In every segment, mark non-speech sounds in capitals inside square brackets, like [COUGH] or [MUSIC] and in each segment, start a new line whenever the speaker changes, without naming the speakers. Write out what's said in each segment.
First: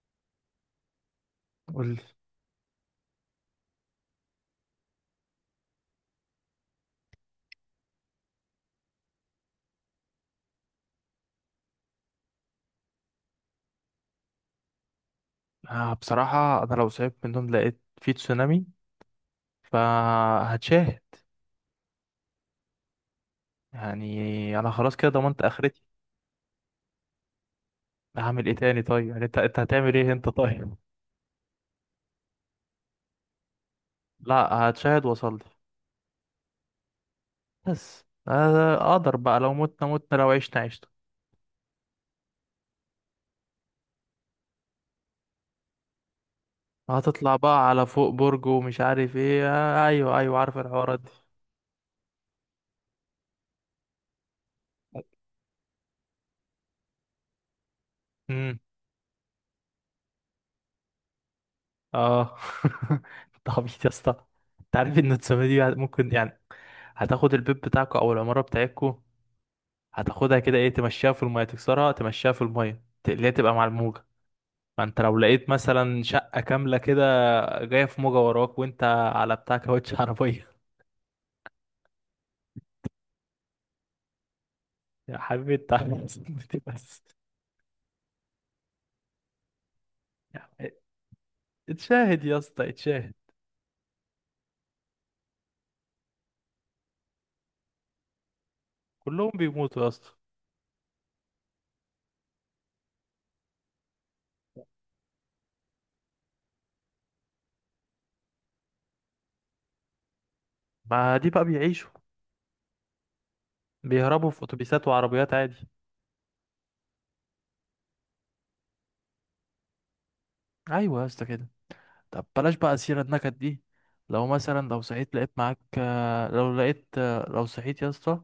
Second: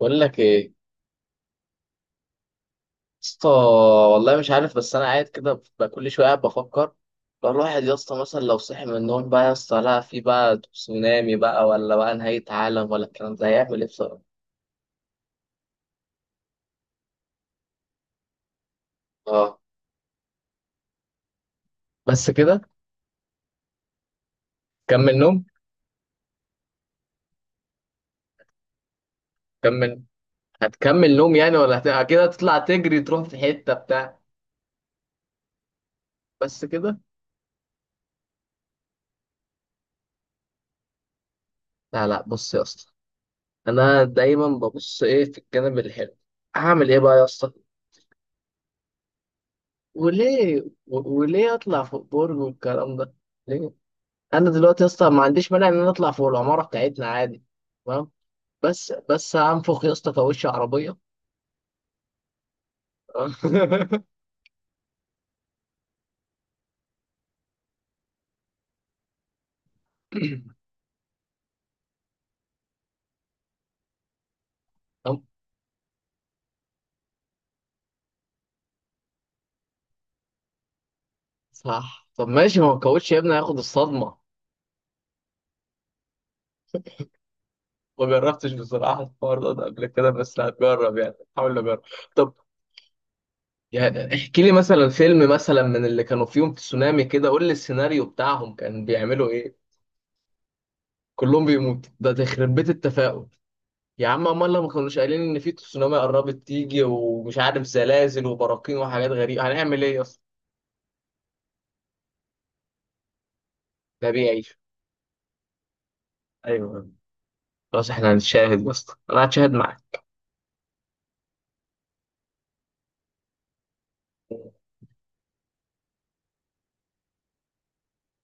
بقول لك ايه يا
قول لي.
اسطى. والله مش عارف، بس انا قاعد كده بقى كل شويه قاعد بفكر. لو الواحد يا اسطى، مثلا لو صحي من النوم بقى يا اسطى، لا في بقى تسونامي بقى ولا بقى نهايه عالم، ولا الكلام ده هيعمل ايه بصراحه؟
آه بصراحة أنا لو صعبت منهم لقيت في تسونامي،
اه،
فهتشاهد.
بس كده؟
يعني أنا خلاص كده
كمل
ضمنت
نوم.
آخرتي. هعمل إيه تاني؟ طيب يعني أنت هتعمل
كمل.
إيه أنت؟ طيب
هتكمل نوم يعني، ولا أكيد هتطلع تجري تروح في حته بتاع؟
لا، هتشاهد وأصلي.
بس كده.
بس أقدر بقى، لو متنا متنا لو عشنا عشنا.
لا لا، بص يا اسطى. انا دايما ببص ايه في الجانب الحلو. هعمل ايه بقى يا
هتطلع
اسطى؟
بقى على فوق برج ومش عارف إيه، آه أيوه أيوه عارف
وليه؟
الحوارات دي.
وليه اطلع فوق برج والكلام ده؟ ليه؟ انا دلوقتي يا اسطى ما عنديش مانع ان انا اطلع فوق العماره بتاعتنا عادي. تمام.
امم.
بس هنفخ يا اسطى كاوتش عربيه.
أه. [LAUGHS] أنت عبيط يا
[LAUGHS]
اسطى. أنت عارف إن التسونامي دي ممكن يعني هتاخد البيت بتاعكوا أو العمارة بتاعتكوا، هتاخدها كده ايه، تمشيها في المية تكسرها، تمشيها في المية تقليها تبقى مع الموجة. فانت لو
طب.
لقيت مثلا شقة كاملة كده جاية في موجة وراك، وانت على بتاع كاوتش [LAUGHS] عربية.
صح، طب ماشي، ما هو الكاوتش يا ابني هياخد الصدمه.
يا حبيبي انت عامل صدمتي بس.
ما جربتش بصراحة الحوار ده قبل كده، بس
يعني
هتجرب يعني، حاول أجرب.
اتشاهد
طب
يا اسطى، اتشاهد.
يعني احكي لي مثلا فيلم مثلا من اللي كانوا فيهم تسونامي كده، قول لي السيناريو بتاعهم كان بيعملوا
كلهم
ايه.
بيموتوا يا اسطى.
كلهم بيموتوا، ده تخرب بيت التفاؤل. يا عم امال، لما كانوش قايلين ان في تسونامي قربت تيجي ومش عارف زلازل وبراكين وحاجات غريبه، هنعمل ايه اصلا؟
ما دي بقى بيعيشوا،
ده
بيهربوا في
بيعيش.
اتوبيسات وعربيات عادي.
ايوه. خلاص احنا هنتشاهد يا اسطى، انا هتشاهد معاك.
ايوه يا اسطى كده. طب بلاش بقى سيرة النكد دي. لو مثلا لو صحيت لقيت معاك لو لقيت لو صحيت يا اسطى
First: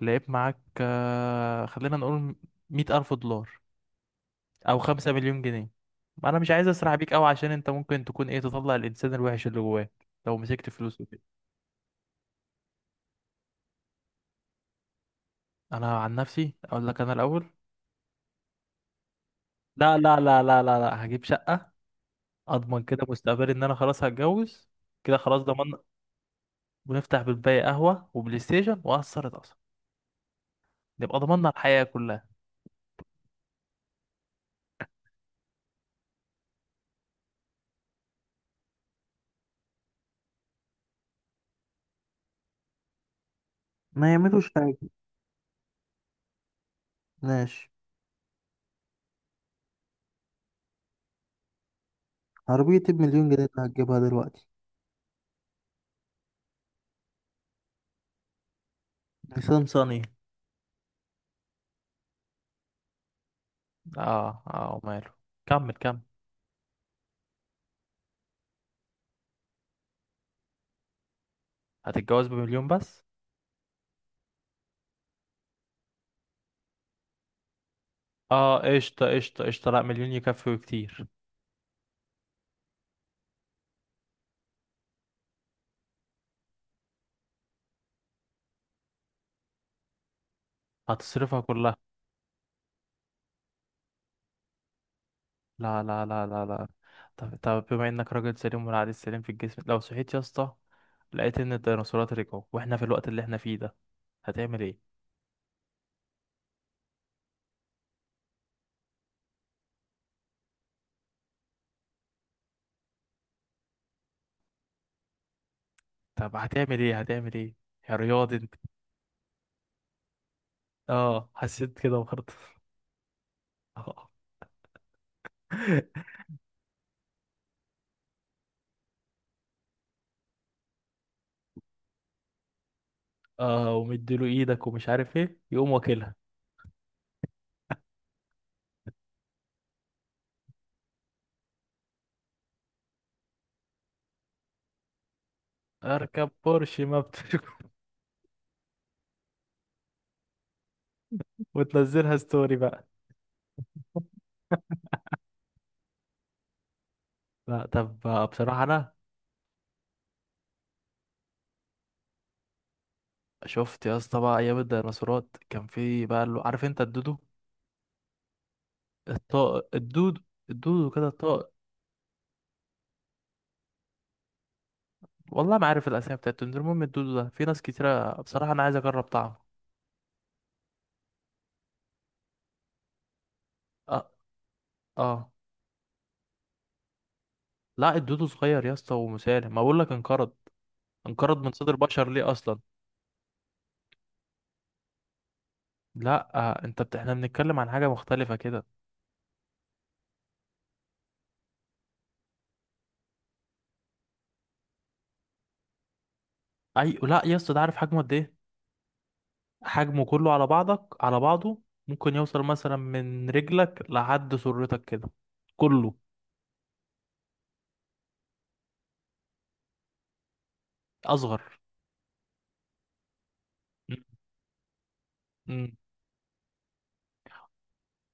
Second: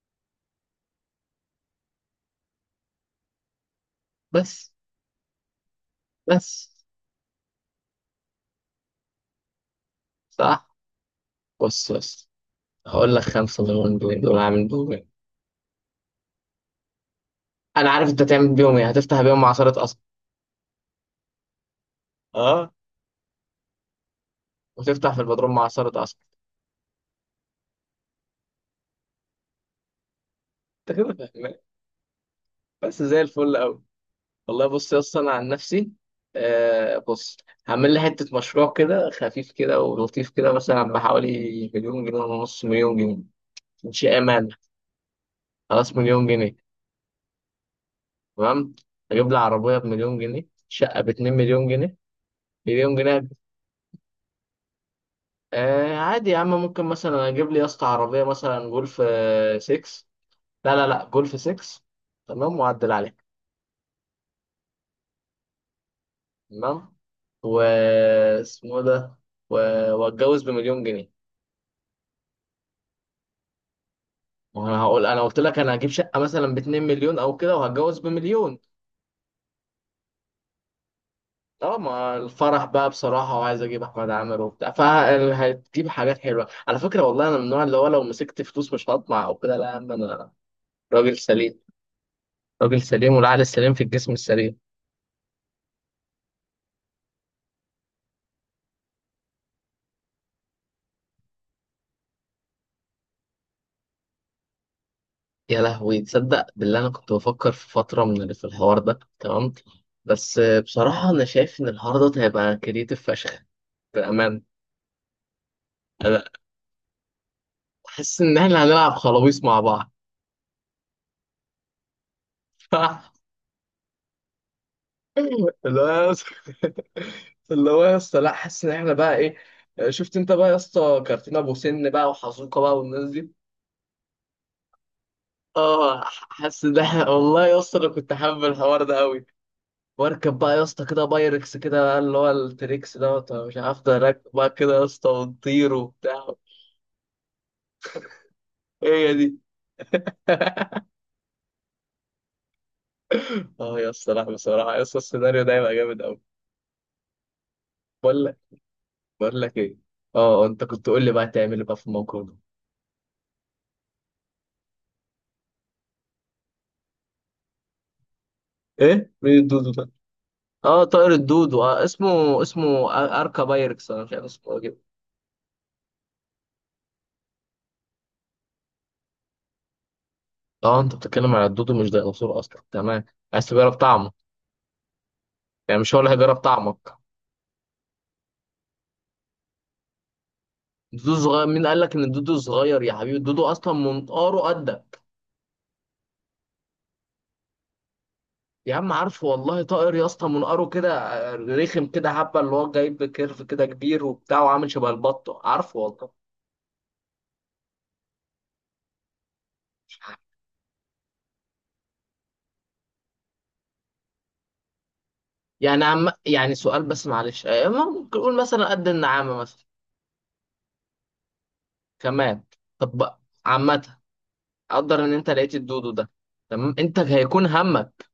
لعيب معاك، خلينا نقول 100,000 دولار
بس،
أو 5 مليون جنيه. ما أنا مش عايز
بس،
أسرح بيك أوي، عشان أنت ممكن تكون إيه، تطلع الإنسان الوحش اللي جواك لو مسكت
صح.
فلوس وكده.
بص، بص. هقول لك خمسة مليون جنيه دول هعمل بيهم ايه؟
أنا عن نفسي أقول لك أنا الأول.
انا عارف انت تعمل بيهم ايه، هتفتح بيهم عصارة قصب.
لا لا لا لا لا لا، هجيب شقة
اه،
أضمن كده مستقبلي، إن أنا خلاص هتجوز.
وتفتح
كده
في
خلاص
البدروم مع
ضمن.
عصارة قصب.
ونفتح بالباقي قهوة وبلاي ستيشن وأثر اتأثر.
انت كده
نبقى ضمننا
فاهم.
الحياة كلها.
بس زي الفل قوي. والله بص يا اسطى، انا عن نفسي. آه، بص. هعمل لي حته مشروع كده خفيف كده ولطيف كده، مثلا بحوالي مليون جنيه ونص مليون جنيه.
ما
شقه
يعملوش
مال.
حاجة.
خلاص، مليون جنيه.
ماشي.
تمام. اجيب لي عربيه بمليون جنيه، شقه باتنين مليون جنيه.
عربية
مليون جنيه.
بـ1 مليون جنيه اللي هتجيبها دلوقتي؟
آه عادي يا عم، ممكن مثلا اجيب لي يا اسطى عربيه مثلا جولف
نيسان صني.
6. لا لا لا، جولف 6. تمام، واعدل عليها.
اه اه وماله، كمل كمل.
تمام. واسمه ده. واتجوز بمليون جنيه.
هتتجوز بـ1 مليون بس؟
ما انا هقول، انا قلت لك انا هجيب شقه مثلا ب 2 مليون او كده، وهتجوز
اه
بمليون.
قشطة قشطة قشطة، لا 1 مليون يكفي وكتير.
اه، ما الفرح بقى بصراحه، وعايز اجيب احمد عامر وبتاع، فهتجيب حاجات حلوه على فكره، والله انا من النوع اللي هو لو مسكت فلوس مش هطمع او كده، لا يا عم انا راجل
هتصرفها
سليم.
كلها.
راجل سليم، والعقل السليم في الجسم السليم.
لا لا لا لا لا. طب طب بما انك راجل سليم والعقل السليم في الجسم، لو صحيت يا اسطى لقيت ان الديناصورات رجعوا واحنا في الوقت اللي احنا فيه ده، هتعمل ايه؟
يا لهوي، تصدق بالله انا كنت بفكر في فتره من اللي في الحوار ده، تمام. بس بصراحه انا شايف ان الحوار ده هيبقى كريتيف فشخ. بامان. انا
طب هتعمل ايه؟ هتعمل ايه؟ يا
حاسس
رياض
ان
انت!
احنا هنلعب خلاويص مع بعض.
اه حسيت كده برضه.
[LAUGHS]
[LAUGHS] اه.
[LAUGHS] اللي هو يا اسطى- [LAUGHS] اللي هو يا اسطى، لا حاسس ان احنا بقى ايه؟ شفت انت بقى يا اسطى كارتين ابو سن بقى وحزوقه بقى والناس دي.
اه ومديله ايدك ومش عارف ايه، يقوم
اه،
واكلها.
حاسس ان احنا [LAUGHS] والله يا اسطى، انا كنت حابب الحوار ده قوي. واركب بقى يا اسطى كده بايركس كده بقى اللي هو التريكس دوت مش عارف ده، راكب بقى كده يا اسطى ونطير وبتاع.
اركب بورش ما بتشوف.
هي دي. [LAUGHS]
[LAUGHS] وتنزلها ستوري بقى.
اه يا اسطى، لا بصراحه يا اسطى السيناريو ده هيبقى جامد قوي.
لا طب.
بقول لك
بصراحة أنا،
بقول لك ايه؟ اه انت كنت قول لي بقى تعمل ايه بقى في الموقف ده.
شفت يا اسطى بقى أيام الديناصورات كان في بقى اللي عارف أنت الدودو؟
ايه، مين
الطائر
الدودو ده؟
الدودو.
اه،
الدودو كده
طائر
الطائر.
الدودو، آه اسمه اركا بايركس انا مش عارف اسمه إيه كده.
والله ما عارف الأسامي بتاعته، المهم الدودو ده في ناس كتيرة بصراحة أنا عايز أجرب طعمه.
اه، انت بتتكلم على الدودو، مش ديناصور اصلا، تمام. عايز تجرب طعمه؟
أه. أه.
يعني مش هو اللي هيجرب طعمك؟
لا الدودو صغير يا اسطى ومسالم، ما بقول لك انقرض.
الدودو
انقرض
صغير؟
من
مين
صدر
قال لك ان
بشر ليه
الدودو
أصلا.
صغير يا حبيبي؟ الدودو اصلا منقاره قدك.
لا آه أنت إحنا بنتكلم عن حاجة مختلفة كده.
يا عم عارفه والله، طائر يا اسطى منقاره كده. رخم كده حبه اللي هو جايب كيرف كده كبير وبتاع وعامل شبه البطه، عارفه والله.
أي لا يا اسطى، ده عارف حجمه قد إيه؟ حجمه كله على بعضك على بعضه ممكن يوصل مثلا من رجلك لحد سرتك كده،
يعني
كله.
عم، يعني سؤال بس معلش، ممكن نقول مثلا قد النعامه مثلا؟
اصغر.
كمان. طب بقى. عامة. قدر ان انت لقيت
امم.
الدودو ده. تمام، انت هيكون همك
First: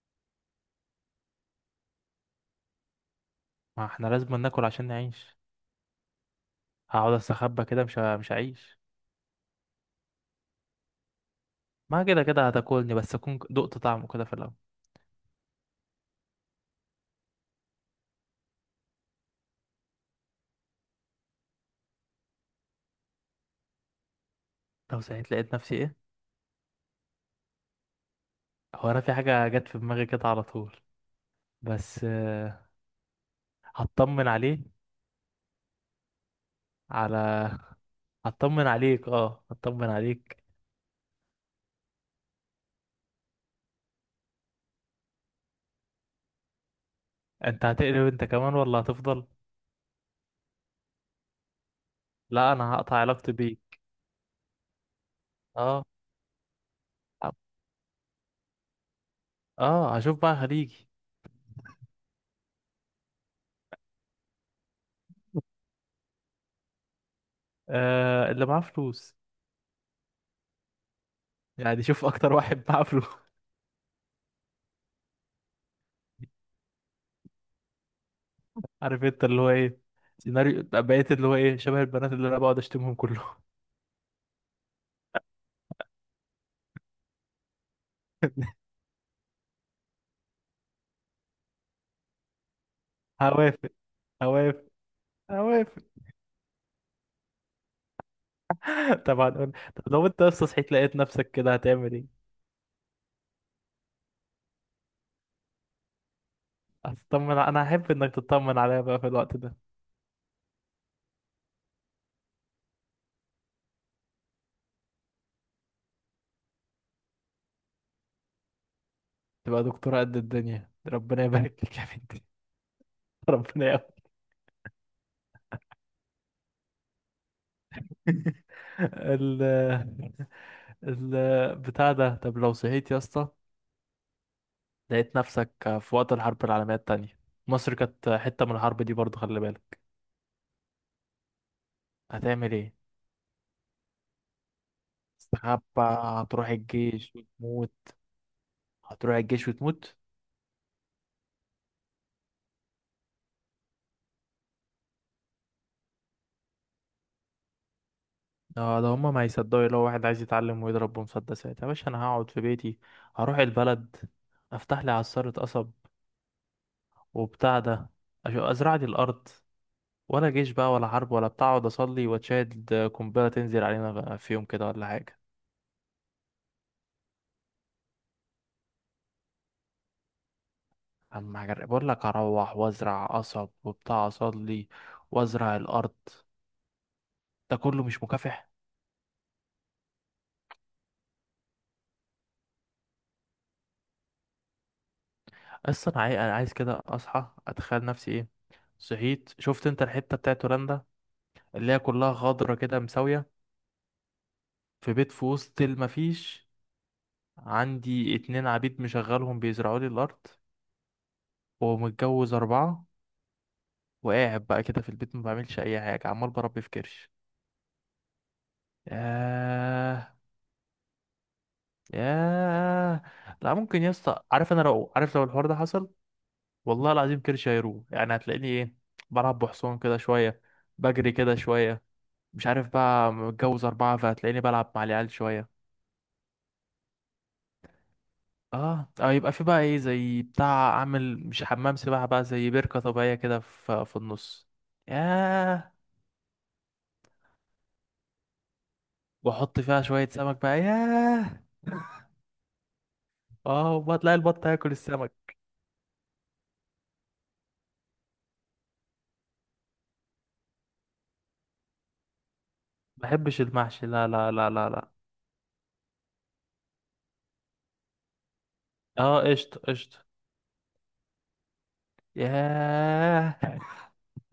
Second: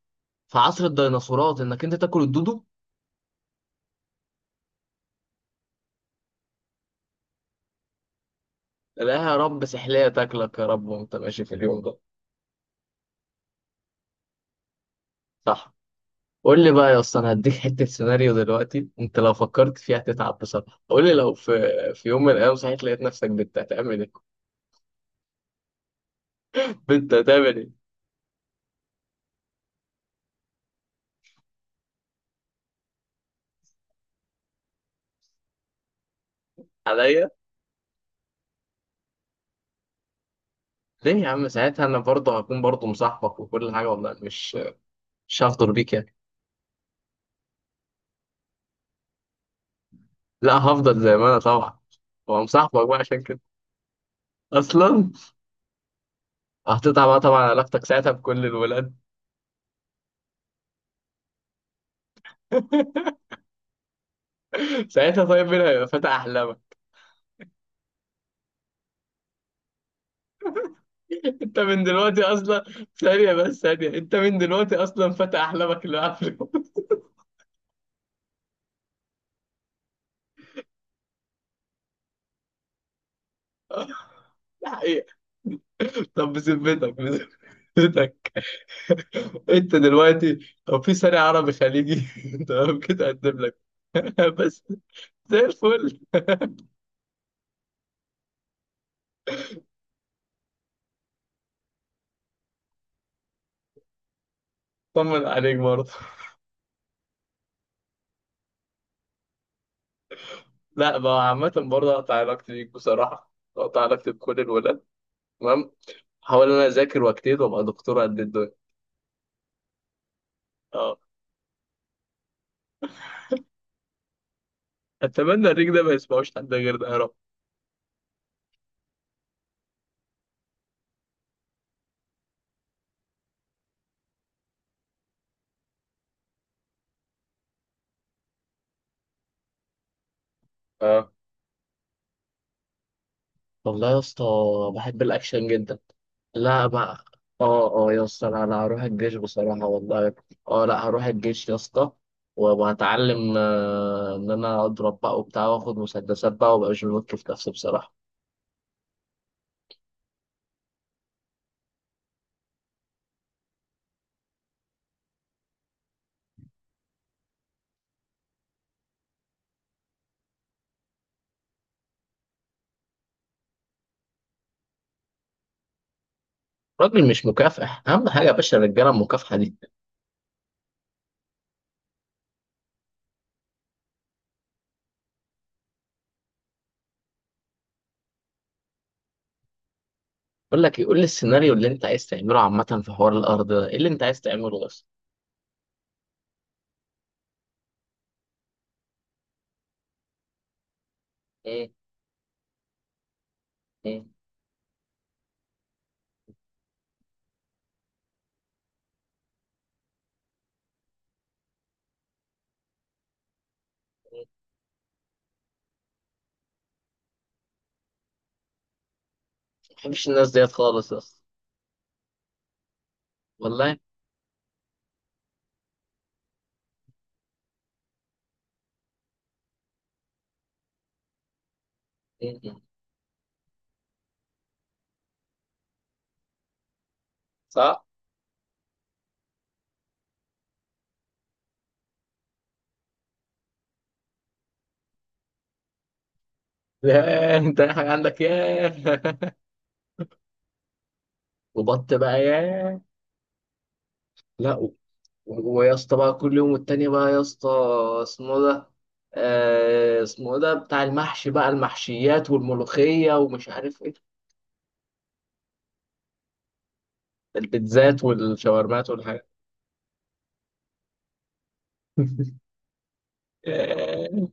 في عصر الديناصورات انك انت تاكل الدودو.
ما احنا لازم ناكل عشان نعيش. هقعد استخبى كده، مش هعيش.
لا يا رب سحلية تاكلك يا رب وانت ماشي في اليوم ده.
ما كده كده هتاكلني، بس اكون دقت طعمه كده في الاول.
صح. قول لي بقى يا اسطى، انا هديك حتة سيناريو دلوقتي، انت لو فكرت فيها هتتعب بصراحة. قول لي لو في يوم من الايام صحيت لقيت نفسك بنت، هتعمل ايه؟
لو سعيت لقيت نفسي ايه؟
بنت هتعمل ايه
هو انا في حاجه جت في دماغي كده على طول، بس هطمن عليه. على.
عليا؟
[LAUGHS] هطمن عليك، اه هطمن عليك.
ليه يا عم؟ ساعتها انا برضه هكون برضه مصاحبك وكل حاجة والله، مش هفضل بيك يعني.
انت هتقلب انت كمان ولا هتفضل؟
لا، هفضل زي ما انا طبعا،
لا انا
وهمصاحبك
هقطع
بقى عشان
علاقتي
كده
بيك.
اصلا.
اه.
هتقطع بقى طبعا علاقتك ساعتها بكل الولاد.
اه هشوف بقى خليجي.
[LAUGHS] ساعتها طيب، مين هيبقى فتى احلامك؟
آه، اللي معاه فلوس.
انت من
يعني شوف
دلوقتي
اكتر
اصلا.
واحد معاه فلوس.
ثانيه بس، ثانيه، انت من دلوقتي اصلا فتى احلامك اللي قبله.
عارف انت اللي هو ايه، سيناريو بقيت اللي هو ايه شبه البنات اللي انا بقعد اشتمهم كلهم.
[LAUGHS] ده حقيقه. طب بذمتك، بذمتك،
[LAUGHS]
انت دلوقتي لو في ثاني عربي خليجي، [LAUGHS] تمام كده اقدم لك.
هوافق.
[LAUGHS] بس
هوافق.
زي
هوافق.
الفل.
[LAUGHS] طبعا. طب لو انت اصلا صحيت لقيت نفسك كده هتعمل ايه؟
طمن عليك برضه.
هتطمن، انا احب انك تطمن عليا بقى في الوقت ده.
لا بقى عامة، برضه هقطع علاقتي بيك بصراحة، هقطع علاقتي بكل الولاد. تمام. هحاول إن أنا أذاكر وأجتهد وأبقى دكتور قد الدنيا.
تبقى دكتورة قد الدنيا،
اه.
ربنا يبارك لك يا بنتي. [LAUGHS] ربنا يا.
اتمنى الريك ده ما يسمعوش حد غير ده يا رب.
[LAUGHS] ال، ال بتاع ده. طب لو صحيت يا اسطى لقيت نفسك في وقت الحرب العالمية التانية، مصر كانت حتة من الحرب دي برضه خلي بالك،
اه.
هتعمل ايه؟
والله يا اسطى، بحب الاكشن جدا.
استخبى؟ هتروح
لا بقى.
الجيش وتموت.
اه يا اسطى، لا لا هروح الجيش
هتروح الجيش
بصراحة
وتموت.
والله. اه، لا هروح الجيش يا اسطى. وهتعلم ان انا اضرب بقى وبتاع واخد مسدسات بقى، وابقى مش بنط في نفسي بصراحة.
اه ده هما ما هيصدقوا لو واحد عايز يتعلم ويضرب بمسدسات. يا باشا انا هقعد في بيتي، هروح البلد افتح لي عصارة قصب وبتاع ده، ازرع لي الارض، ولا جيش بقى ولا حرب ولا بتاع، اقعد اصلي واتشاهد قنبلة تنزل علينا بقى في يوم كده ولا حاجة.
راجل مش مكافح اهم حاجة يا باشا، الرجالة المكافحة دي.
اما بقول لك اروح وازرع قصب وبتاع اصلي، وازرع الارض، ده كله مش مكافح.
بقول لك يقول لي السيناريو اللي انت عايز تعمله عامة في حوار الارض ده ايه اللي انت عايز تعمله بس.
اصلا انا عايز كده اصحى اتخيل نفسي ايه، صحيت شفت انت الحتة بتاعت هولندا
مم،
اللي هي كلها خضرة كده مساوية،
مم،
في بيت في وسط المفيش، عندي 2 عبيد مشغلهم بيزرعوا لي الأرض، ومتجوز 4،
مم.
وقاعد بقى كده في البيت ما بعملش أي حاجة، عمال بربي في كرش.
ما بحبش
ياه.
الناس ديت خالص يا اسطى،
ياه. لا
والله.
ممكن يا اسطى، عارف أنا لو عارف لو الحوار ده حصل، والله العظيم كرش هيروح، يعني هتلاقيني إيه، بلعب بحصان كده شوية، بجري كده شوية،
م-
مش
م.
عارف بقى متجوز 4 فهتلاقيني بلعب مع العيال شوية.
صح.
اه اه، يبقى في بقى ايه، زي بتاع اعمل مش حمام سباحة بقى زي بركة طبيعية كده في النص. ياه.
ياه، انت اي حاجه عندك، ياه. [LAUGHS]
واحط فيها شوية سمك بقى، ياه.
وبط بقى، ياه.
اه وتلاقي البط
لا،
هياكل السمك.
ويا اسطى بقى كل يوم والتاني بقى يا اسطى، اسمه ده. اسمه ده بتاع المحشي بقى المحشيات
ما
والملوخيه
بحبش
ومش عارف
المحشي،
ايه.
لا لا لا لا لا.
البيتزات والشاورمات
اه
والحاجات.
قشطة قشطة.
[LAUGHS]
ياه.
ياه،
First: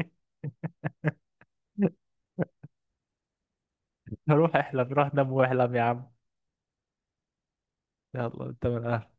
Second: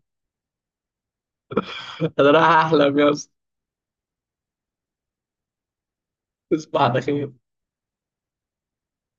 انا رايح احلم يا اسطى.
[LAUGHS] روح احلم، روح نام واحلم يا عم.
تصبح على خير.
يلا انت من أهلك.